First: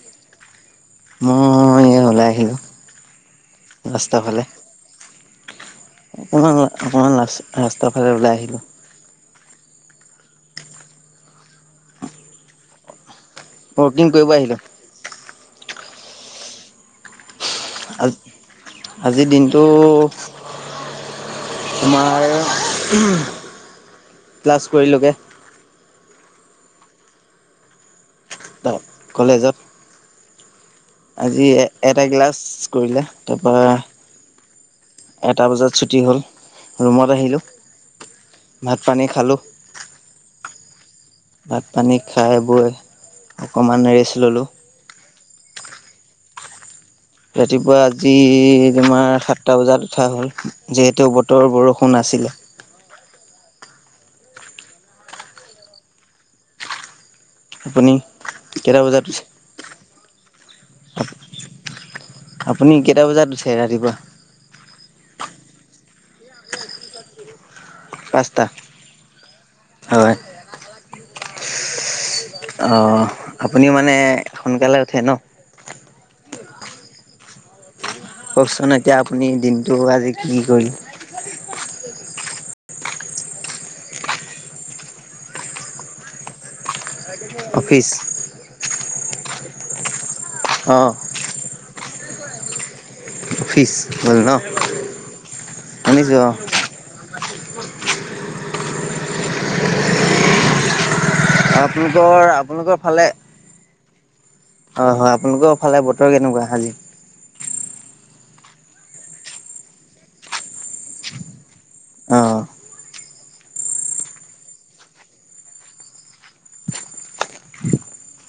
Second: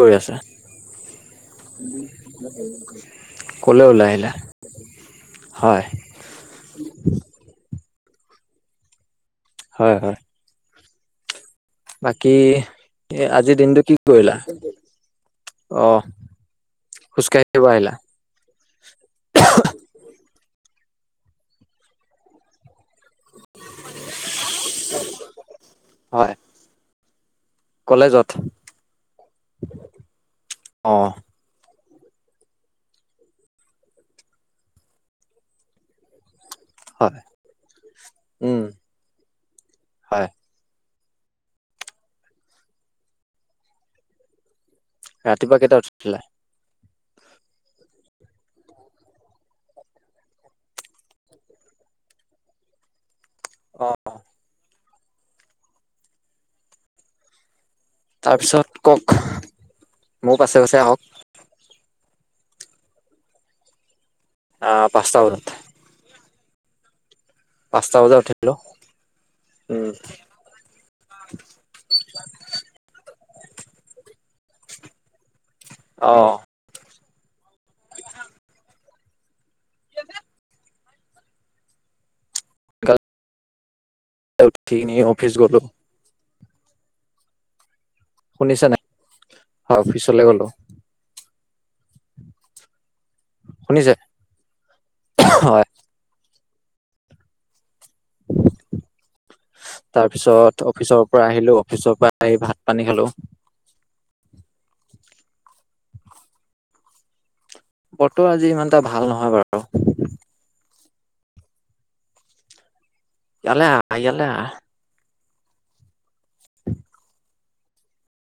কৰি আছা? মই এই ওলাই আহিলো ক'লৈ ওলাই ৰাস্তাৰ আহিলা? হয়। আপোনাৰ আপোনাৰ লাস্ত ৰাস্তাৰফালে ওলাই আহিলোঁ। হয়, হয়। বাকী এ আজিৰ দিনটো কি ৱকিং কৰিব কৰিলা? আহিলো অ', খোজকাঢ়িব আহি আ আজি দিনটো তোমাৰ ক্লাছ কৰিলোগে। হয়, কলেজত? কলেজত অ', আজি এটা ক্লাছ কৰিলে তাৰপৰা এটা বজাত ছুটি হ'ল, ৰুমত হয়, আহিলোঁ উম, ভাত পানী খালোঁ। হয়। ভাত পানী খাই বৈ অকমান ৰেষ্ট ল'লো। ৰাতিপুৱা কেইটাত উঠিছিলা? ৰাতিপুৱা আজি তোমাৰ সাতটা বজাত উঠা হ'ল যিহেতু বতৰ বৰষুণ আছিলে। অ'। আপুনি? কেইটা তাৰপিছত বজাত কওঁক উঠে? মোৰ পাছে পাছে আহক। আপুনি কেইটা বজাত উঠে ৰাতিপুৱা? আ পাঁচটা বজাত। পাঁচটা বজাত উঠিলো উম। হয় অ', আপুনি মানে সোনকালে উঠে ন? অ। কওকচোন এতিয়া আপুনি দিনটো আজি কি কি কৰি গা এ উঠি কিনে অফিচ গ'লো। অফিচ? শুনিছা না? অ অফিচলে গলো। অ। অফিচ শুনিছে? গ'ল ন, হয়, শুনিছোঁ অ। তাৰপিছত অফিচৰ পৰা আহিলো, অফিচৰ আপোনালোকৰ পৰা আহি ভাত - আপোনালোকৰ পানী খালো। অ হয়, আপোনালোকৰ ফালে বতৰ কেনেকুৱা আজি? বতৰ আজি ইমান এটা ভাল নহয় বাৰু। অ। ইয়ালে আহ, ইয়ালে আহ।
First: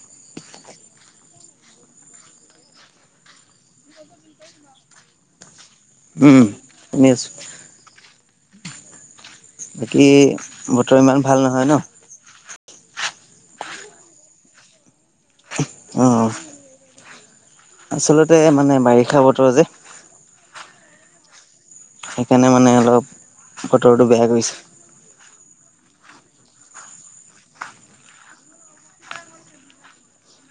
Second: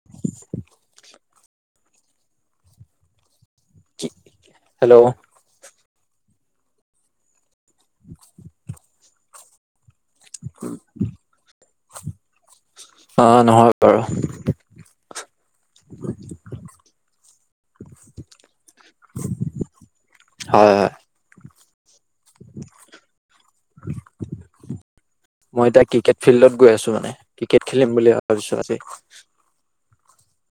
[inaudible] কি হেল্ল'? উম, শুনি আছো। বাকী, বতৰ ইমান ভাল নহয় ন? অ নহয় বাৰু। অহ। আচলতে মানে বাৰিষা বতৰ যে। হয়। সেইকাৰণে মানে অলপ বতৰটো বেয়া কৰিছে। মই এতিয়া ক্ৰিকেট ফিল্ডত গৈ আছো মানে ক্ৰিকেট খেলিম বুলি ভাবিছো আজি।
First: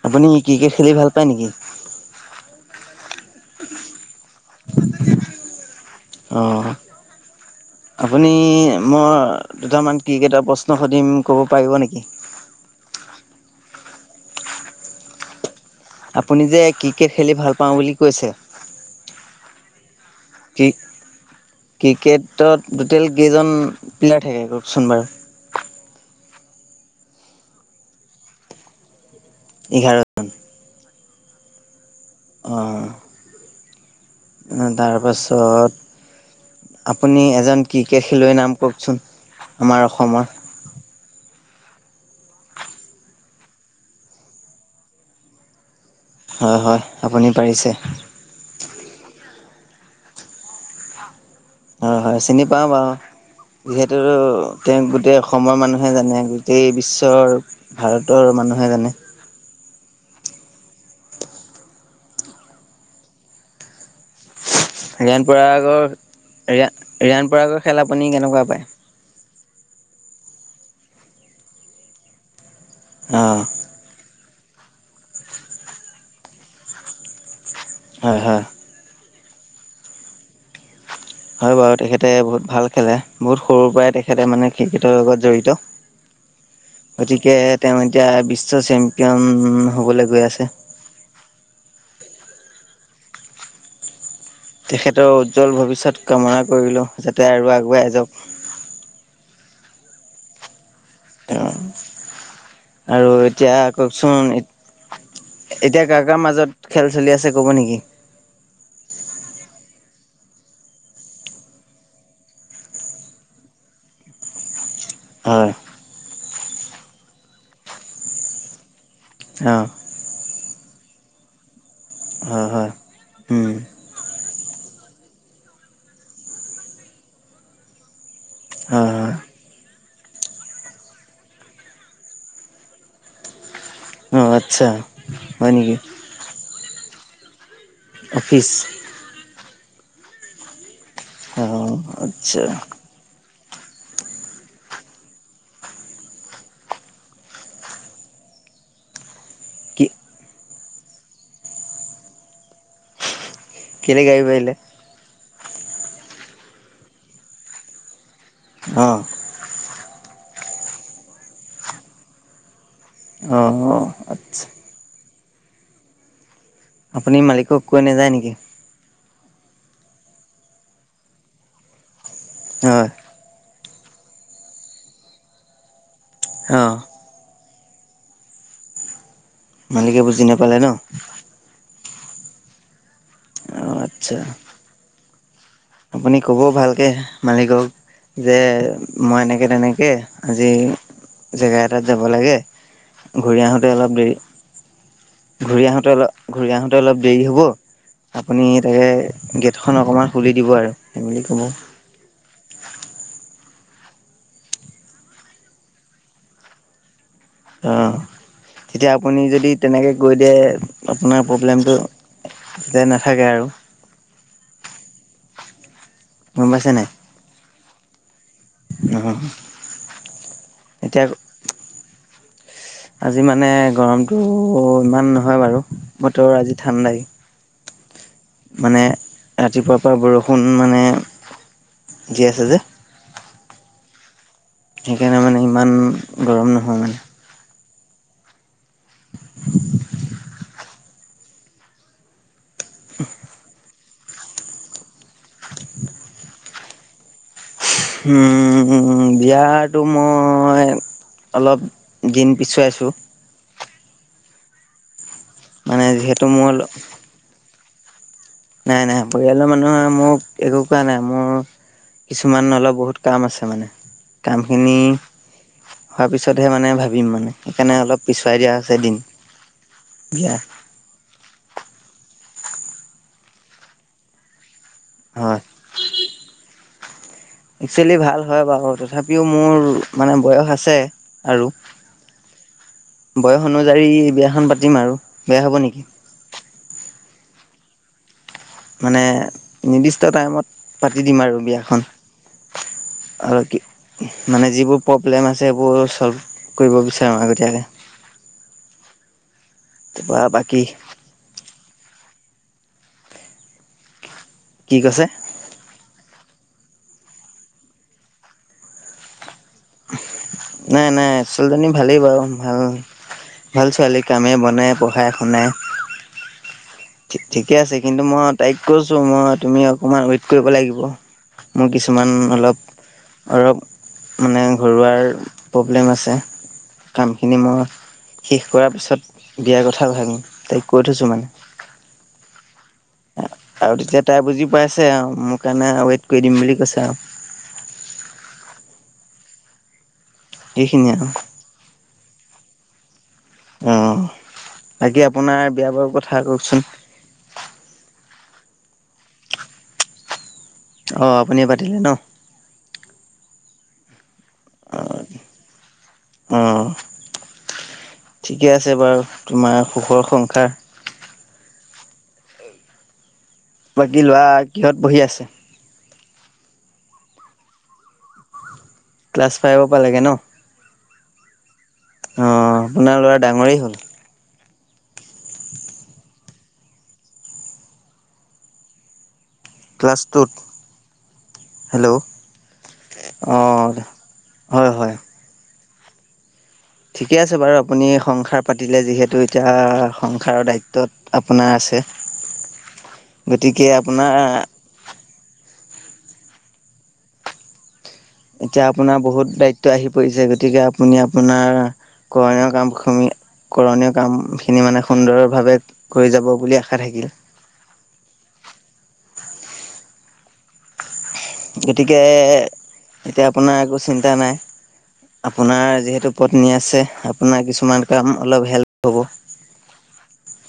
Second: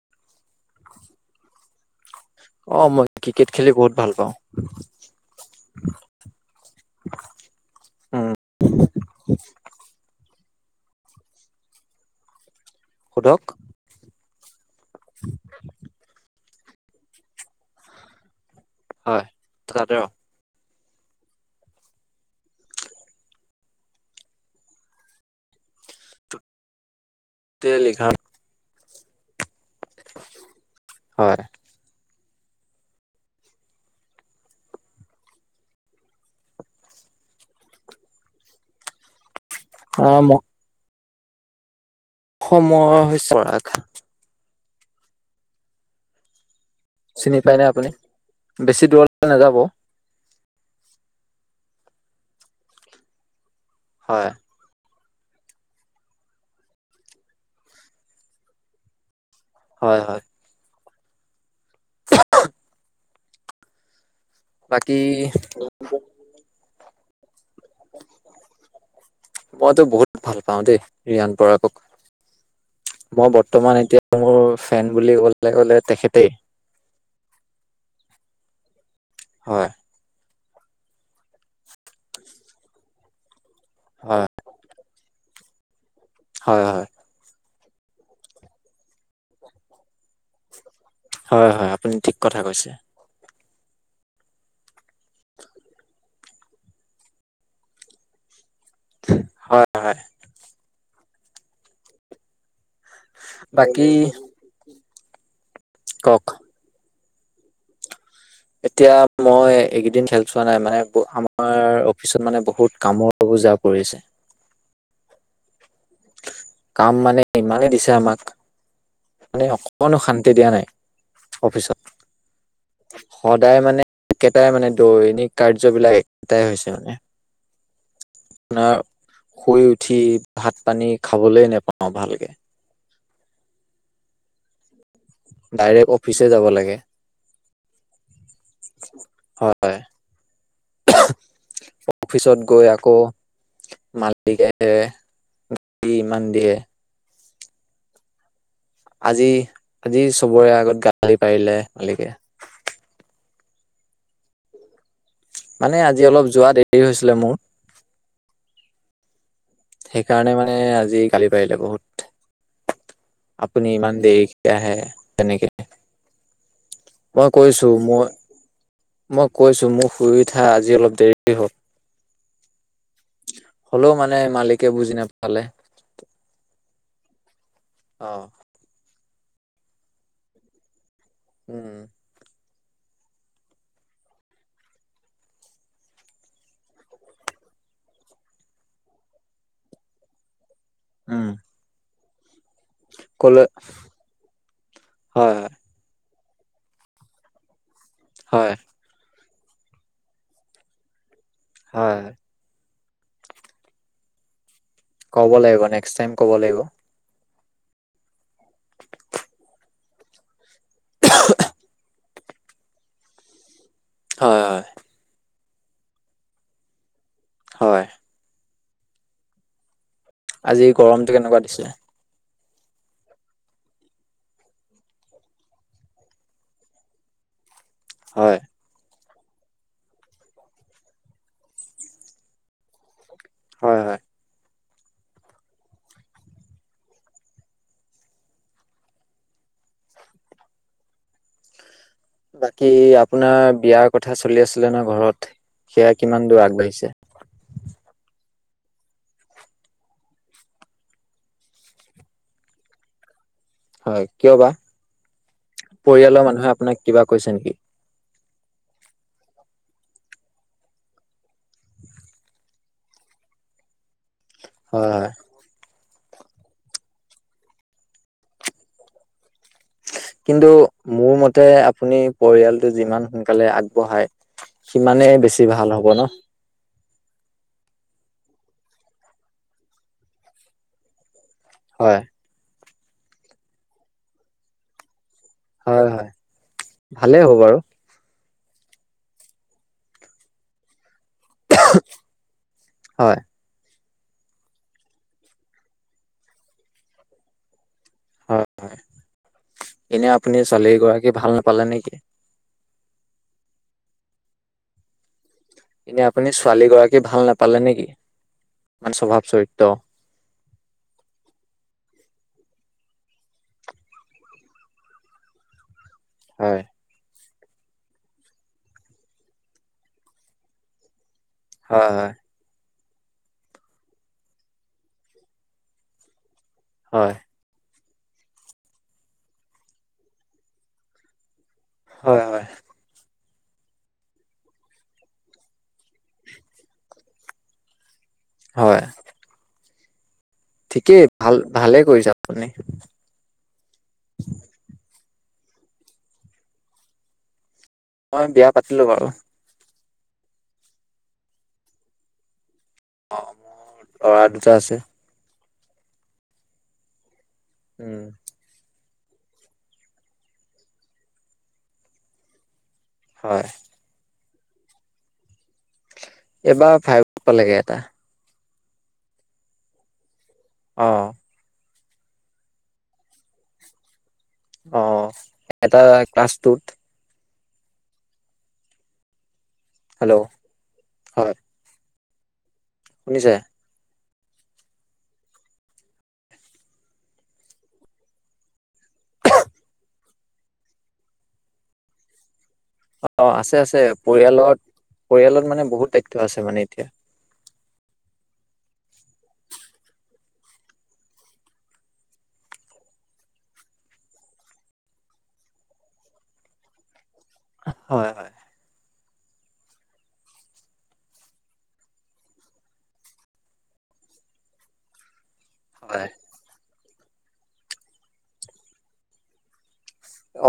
আপুনি ক্ৰিকেট খেলি ভাল পায় নেকি? অ মই ক্ৰিকেট খেলি বহুত ভাল পাওঁ। অহ। আপুনি উম মই দুটামান ক্ৰিকেটৰ প্ৰশ্ন সুধিম ক'ব পাৰিব নেকি? সোধক? [inaudible] আপুনি যে ক্ৰিকেট খেলি ভাল পাওঁ বুলি কৈছে হয় [unintelligible] অ। কি ক্ৰিকেটত টোটেল কেইজন প্লেয়াৰ থাকে কওঁকচোন বাৰু? টেল এঘাৰ এঘাৰজন। হয়। অহ। আহ তাৰপাছত আপুনি এজন ক্ৰিকেট খেলুৱৈৰ নাম কওঁকচোন? আমাৰ অ অসমৰ? ম- অসমৰ হৈছে পৰাগ। হয় হয়। আপুনি চিনি পাই নে পাৰিছে আপুনি? বেছি দূৰলৈ নাযাব। হয় হয় চিনি পাওঁ বাৰু, যিহেতু হয় তেওঁক গোটেই অসমৰ মানুহে জানে, গোটেই বিশ্বৰ ভাৰতৰ মানুহে জানে। হয় হয়। বাকী ৰিয়ান পৰাগৰ, ৰিয়া- ৰিয়ান পৰাগৰ খেল আপুনি কেনেকুৱা পায়? মইতো বহুত ভাল পাওঁ দেই, ৰিয়ান পৰাগক। মই অ', বৰ্তমান এতিয়া মোৰ ফেন বুলি কবলৈ গ'লে তেখেতে। হয়- হয়। হয়। হয় বাৰু, তেখেতে বহুত ভাল খেলে। বহুত সৰুৰ পৰাই হয় তেখেতে মানে ক্ৰিকেটৰ লগত জড়িত। হয়- হয়। গতিকে, তেওঁ এতিয়া বিশ্ব চেম্পিয়ন হ'বলৈ গৈ আছে। হয়- হয়, আপুনি ঠিক কথা কৈছে। তেখেতৰ উজ্জ্বল ভৱিষ্যত কামনা কৰিলো। যাতে আৰু আগুৱাই যাওঁক। হয়- হয়। তেওঁ আৰু এতিয়া বাকী কওঁকচোন, এত- এতিয়া কাৰ কাৰ কওক মাজত খেল চলি আছে, ক'ব নেকি? এতিয়া মই এইকেইদিন খেল চোৱা নাই, মানে আমাৰ অফিচত মানে বহুত কামৰ বোজা পৰিছে। হয়। কাম মানে ইমানেই দিছে আমাক। মানে অ', অকণো শান্তি দিয়া নাই, অফিচত। হয়- হয়। উম, সদায় মানে একেটাই, মানে দৈনিক কাৰ্যবিলাক একেটাই হৈছে মানে। আপোনাৰ হয়, হয়। শুই উঠি ভাত পানী খাবলৈ নোপাওঁ ভালকে। আতচ্ছা। ডাইৰেক্ট অফিচে যাব লাগে। অফিচ। হয়। অ', অফিচত আচ্ছা গৈ আকৌ মালিকে গালি ইমান দিয়ে। আজি- কি আজি চবৰে আগত গালি পাৰিলে মালিকে। কেলেই গালি পাৰিলে? মানে আজি অলপ যোৱা দেৰি হৈছিলে মোৰ। অ'। সেইকাৰণে মানে আজি গালি পাৰিলে বহুত। আপুনি অ', ইমান আচ্ছা। দেৰিকে আহে, তেনেকে। আপুনি মই মালিকক কৈছোঁ কৈ মোৰ নাযায় নেকি? মই কৈছো মোৰ শুই উঠা আজি অলপ দেৰি হ'ল। হয়। হ'লেও মানে মালিকে বুজি নাপালে। অ'। অ। মালিকে বুজি নাপালে ন? [inaudible] আতচ্ছা। আপুনি কব ভালকে মালিকক যে, মই এনেকে- তেনেকে আজি উম জেগা এটাত যাব লাগে ঘূৰি কলে আহোঁতে অলপ দেৰি হয় ঘূৰি আহোঁতে অলপ ঘূৰি আহোঁতে অলপ দেৰি হ'ব আপুনি হয় তাকে গেটখন অকণমান খুলি দিব আৰু উম হব হয় [inaudible] ক'ব লাগিব নেক্সট টাইম ক'ব লাগিব অ' এতিয়া আপুনি যদি তেনেকে কৈ দিয়ে আপোনাৰ প্ৰব্লেমটো তেতিয়া নাথাকে আৰু হয় হয় গম পাইছে নাই হয় [inaudible] আজি এতিয়া গৰমটো কেনেকুৱা দিছিলে [inaudible] আজি মানে গৰমটো ইমান নহয় বাৰু বতৰৰ আজি ঠাণ্ডাই হয় মানে ৰাতিপুৱাৰ পৰা বৰষুণ মানে দি আছে যে হয় হয় সেইকাৰণে মানে ইমান গৰম নহয় মানে [inaudible] বাকী আপোনাৰ বিয়াৰ কথা চলি আছিলে ন ঘৰত সেয়া কিমান দূৰ আগবাঢ়িছে। উম বিয়াটো মই অলপ দিন পিছুৱাইছোঁ হয় কিয় বা? মানে যিহেতু পৰিয়ালৰ মানুহে মোৰ আপোনাক কিবা কৈছে নেকি? নাই নাই পৰিয়ালৰ মানুহে মোক একো কোৱা নাই মোৰ কিছুমান অলপ বহুত কাম আছে মানে কাম খিনি হয় হয় হোৱাৰ পিছতহে মানে ভাবিম মানে সেইকাৰণে অলপ পিছুৱাইই দিয়া হৈছে দিন। বিয়া কিন্তু মোৰ মতে আপুনি পৰিয়ালটো যিমান সোনকালে আগবঢ়ায় সিমানে হয় বেছি ভাল হ'ব ন। একচুৱেলি ভাল হয় বাৰু তথাপিও মোৰ মানে বয়স আছে। আৰু হয় বয়স অনুযায়ী বিয়াখন পাতিম আৰু। বেয়া হ'ব নেকি হয় হয় ভালেই হ'ব বাৰু। মানে নিৰ্দিষ্ট টাইমত পাতি দিম আৰু বিয়া। খন হয় আৰু কি। মানে যিবোৰ প্ৰব্লেম আছে সেইবোৰ ছ'ল্ভ কৰিব বিচাৰোঁ আগতীয়াকৈ। হয় হয়, এনে তাৰপৰা আপুনি বাকী ছোৱালী গৰাকী ভাল নাপালে নেকি,? কি কৈছে? এনে আপুনি ছোৱালী গৰাকী ভাল নাপালে নেকি ইমান স্বভাৱ চৰিত্ৰ। নাই নাই আ ছোৱালীজনী ভালেই বাৰু ভাল। ভাল ছোৱালী কামে বনায় পঢ়াই শুনায়। হয়। ঠিকে আছে কিন্তু মই তাইক কৈছো মই তুমি অকণমান ৱেইট কৰিব লাগিব। মোৰ হয় হয় কিছুমান অলপ অলপ মানে ঘৰুৱাৰ প্ৰব্লেম আছে। হয় কামখিনি মই শেষ কৰাৰ পিছত বিয়াৰ কথা ভাবিম তাইক কৈ থৈছো মানে। হয় হয়। আৰু তেতিয়া তাই বুজি পাইছে আও মোৰ কাৰণে ৱেইট কৰি দিম বুলি কৈছে আও। হয়। সেইখিনিয়ে ঠিকেই আৰু ভাল ভালে কৰিছে আপুনি। অ বাকী আপোনাৰ বিয়া বাৰু কথা কওকচোন। মই বিয়া পাতিলো বাৰু। অ আপুনিয়ে পাতিলে ন। অ মোৰ ল'ৰা দুটা আছে। অ'। উম। ঠিকে আছে বাৰু তোমাৰ সুখৰ সংসাৰ। হয়। বাকী ল'ৰা কিহত পঢ়ি আছে? এইবাৰ ফাইভ পালেগে এটা। ক্লাছ ফাইভৰ পালেগে ন। অ অ আপোনাৰ ল'ৰা ডাঙৰেই হ'ল। অ এটা ক্লাছ টুত। ক্লাছ হেল্ল' টুত হয় হেল্ল' শুনিছে অ। হয় হয়। ঠিকে আছে বাৰু আপুনি সংসাৰ পাতিলে যিহেতু এতিয়া সংসাৰৰ দায়িত্বত আপোনাৰ আছে। অ আছে গতিকে আছে আপোনাৰ পৰিয়ালত পৰিয়ালত মানে বহুত দায়িত্ব আছে মানে এতিয়া। এতিয়া আপোনাৰ বহুত দায়িত্ব আহি পৰিছে গতিকে আপুনি আপোনাৰ কইনে কাম খাঙ কৰণীয় কাম খিনি মানে সুন্দৰভাৱে কৰি যাব বুলি আশা থাকিল। হয় হয়। গতিকে এতিয়া আপোনাৰ একো চিন্তা নাই। আপোনাৰ হয় যিহেতু পত্নী আছে আপোনাৰ কিছুমান কাম অলপ হেল্প পাব।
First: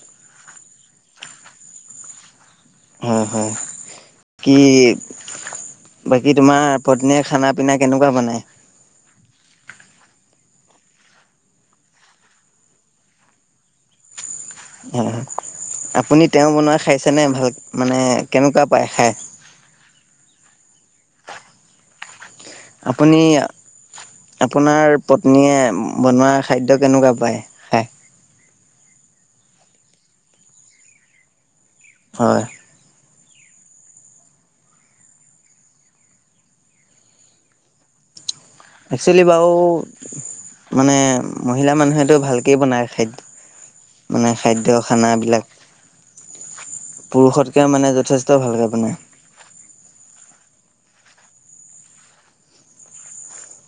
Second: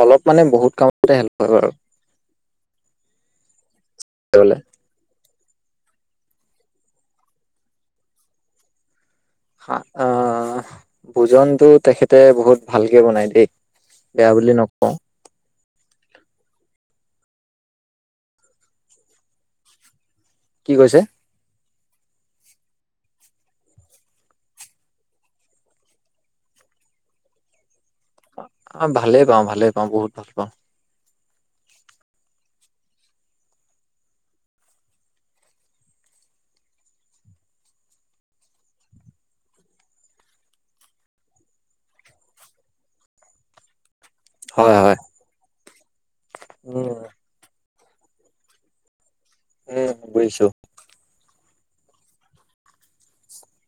অলপ মানে বহুত কামতে হেল্প হয় বাৰু। হয় হয় তেওঁলে কি বাকী তোমাৰ পত্নীয়ে খানা পিনা কেনেকোৱা বনাই? অ অ ভোজনতো তেখেতে বহুত ভালকে বনাই দেই বেয়া বুলি নকও হয় আপুনি তেওঁ বনোৱা খাইছেনে ভাল মানে কেনেকোৱা পায় খায়? [unintelligible] কি কৈছে? আপুনি এয়া আপোনাৰ পত্নীয়ে বনোৱা খাদ্য কেনেকোৱা পায়? খাই অ ভালে পাও ভালে পাও বহুত ভাল পাও। হয়। একচলি বাও মানে মহিলা মানুহেতো ভালকে বনায় খাদ্য মানে খাদ্য হয় হয় খানা বিলাক উম, পুৰুষতকৈ মানে যথেষ্ট ভালকৈ বনাই। উম, বুইছো।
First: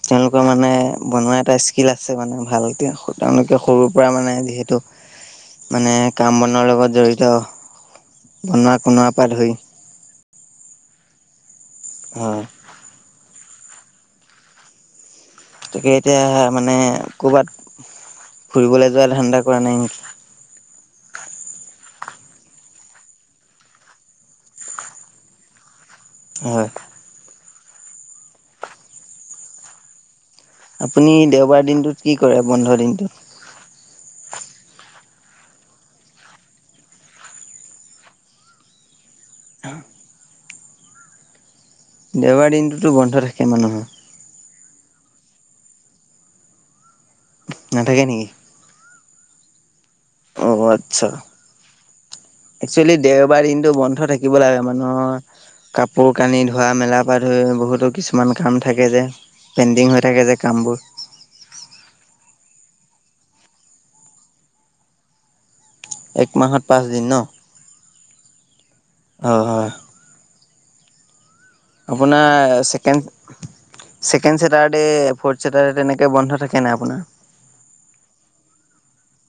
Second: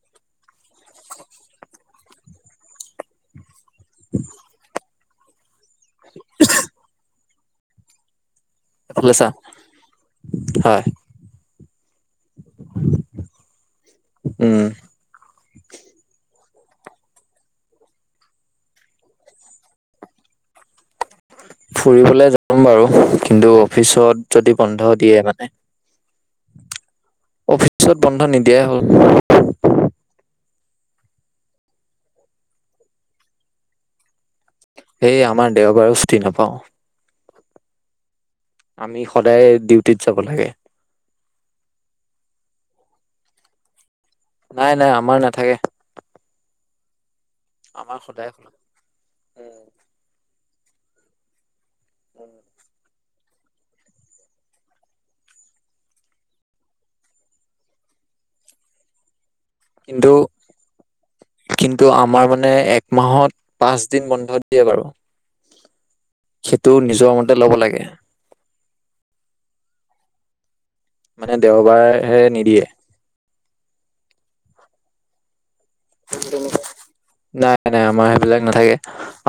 তেওঁলোকৰ মানে বনোৱা এটা স্কিল আছে মানে ভালকে তেওঁলোকে সৰুৰ পৰা মানে যিহেতু মানে কাম-বনৰ লগত জড়িত, বনোৱা-কনোৱা এইফালে পে চা ধৰি। হয়। হয়। উম, তাকেই, এতিয়া মানে কৰ'বাত ফুৰিবলৈ যোহোৱা ধান্দা কৰা নাই নেকি? ফুৰিবলৈ যাম বাৰু কিন্তু অফিচত যদি বন্ধ দিয়ে মানে। হয়। অফিচত বন্ধ নিদিয়াই হ'ল। আপুনি দেওবাৰ দিনটোত কি কৰে, বন্ধ দিনটোত? সেই আমাৰ, দেওবাৰও চুটি নাপাওঁ। আমি, সদায় ডিউটিত যাব লাগে। দেওৱাৰ দিনটোতো, বন্ধ থাকে মানুহৰ। নাই, নাই, আমাৰ নাথাকে। আমাৰ নাথাকে নেকি? সদায় অ, আচ্ছা, একচলি দেওবাৰ দিনটো বন্ধ থাকিব লাগে মানুহৰ। কাপোৰ কানি ধোৱা-মেলাৰ পৰা ধৰি বহুতো কিছুমান কাম থাকে যে। পেণ্ডিং হৈ কিন্তু থাকে যে, কামবোৰ। কিন্তু আমাৰ মানে এক মাহত পাঁচ দিন বন্ধ দিয়ে বাৰু। এক মাহত সেইটো পাঁচ দিন নিজৰ ন মতে ল'ব লাগে। হয়, হয়। মানে, দেওবাৰ। আপোনাৰ চেকেণ্, চেকেণ্ড চেতাৰডে, ফৰ্ত চেতাৰদে তেনেকে বন্ধ থাকে নাই আপোনাৰ নাই, নাই আমাৰ সেইবিলাক নাথাকে।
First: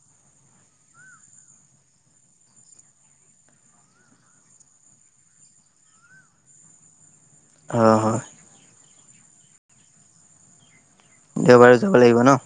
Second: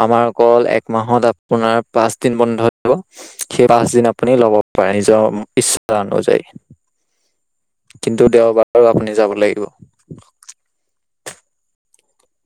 আমাৰ অলক এক মাহত আপোনাৰ, পাঁচ দিন বন্ধ দিব। সেই পাচদিন আপুনি ল'ব পাৰে, নিজৰ ইচ্ছা অনুযায়ী। [unintelligible] হয় কিন্তু দেওবাৰো, আপুনি যাব লাগিব। দেওবাৰে যাব লাগিব ন?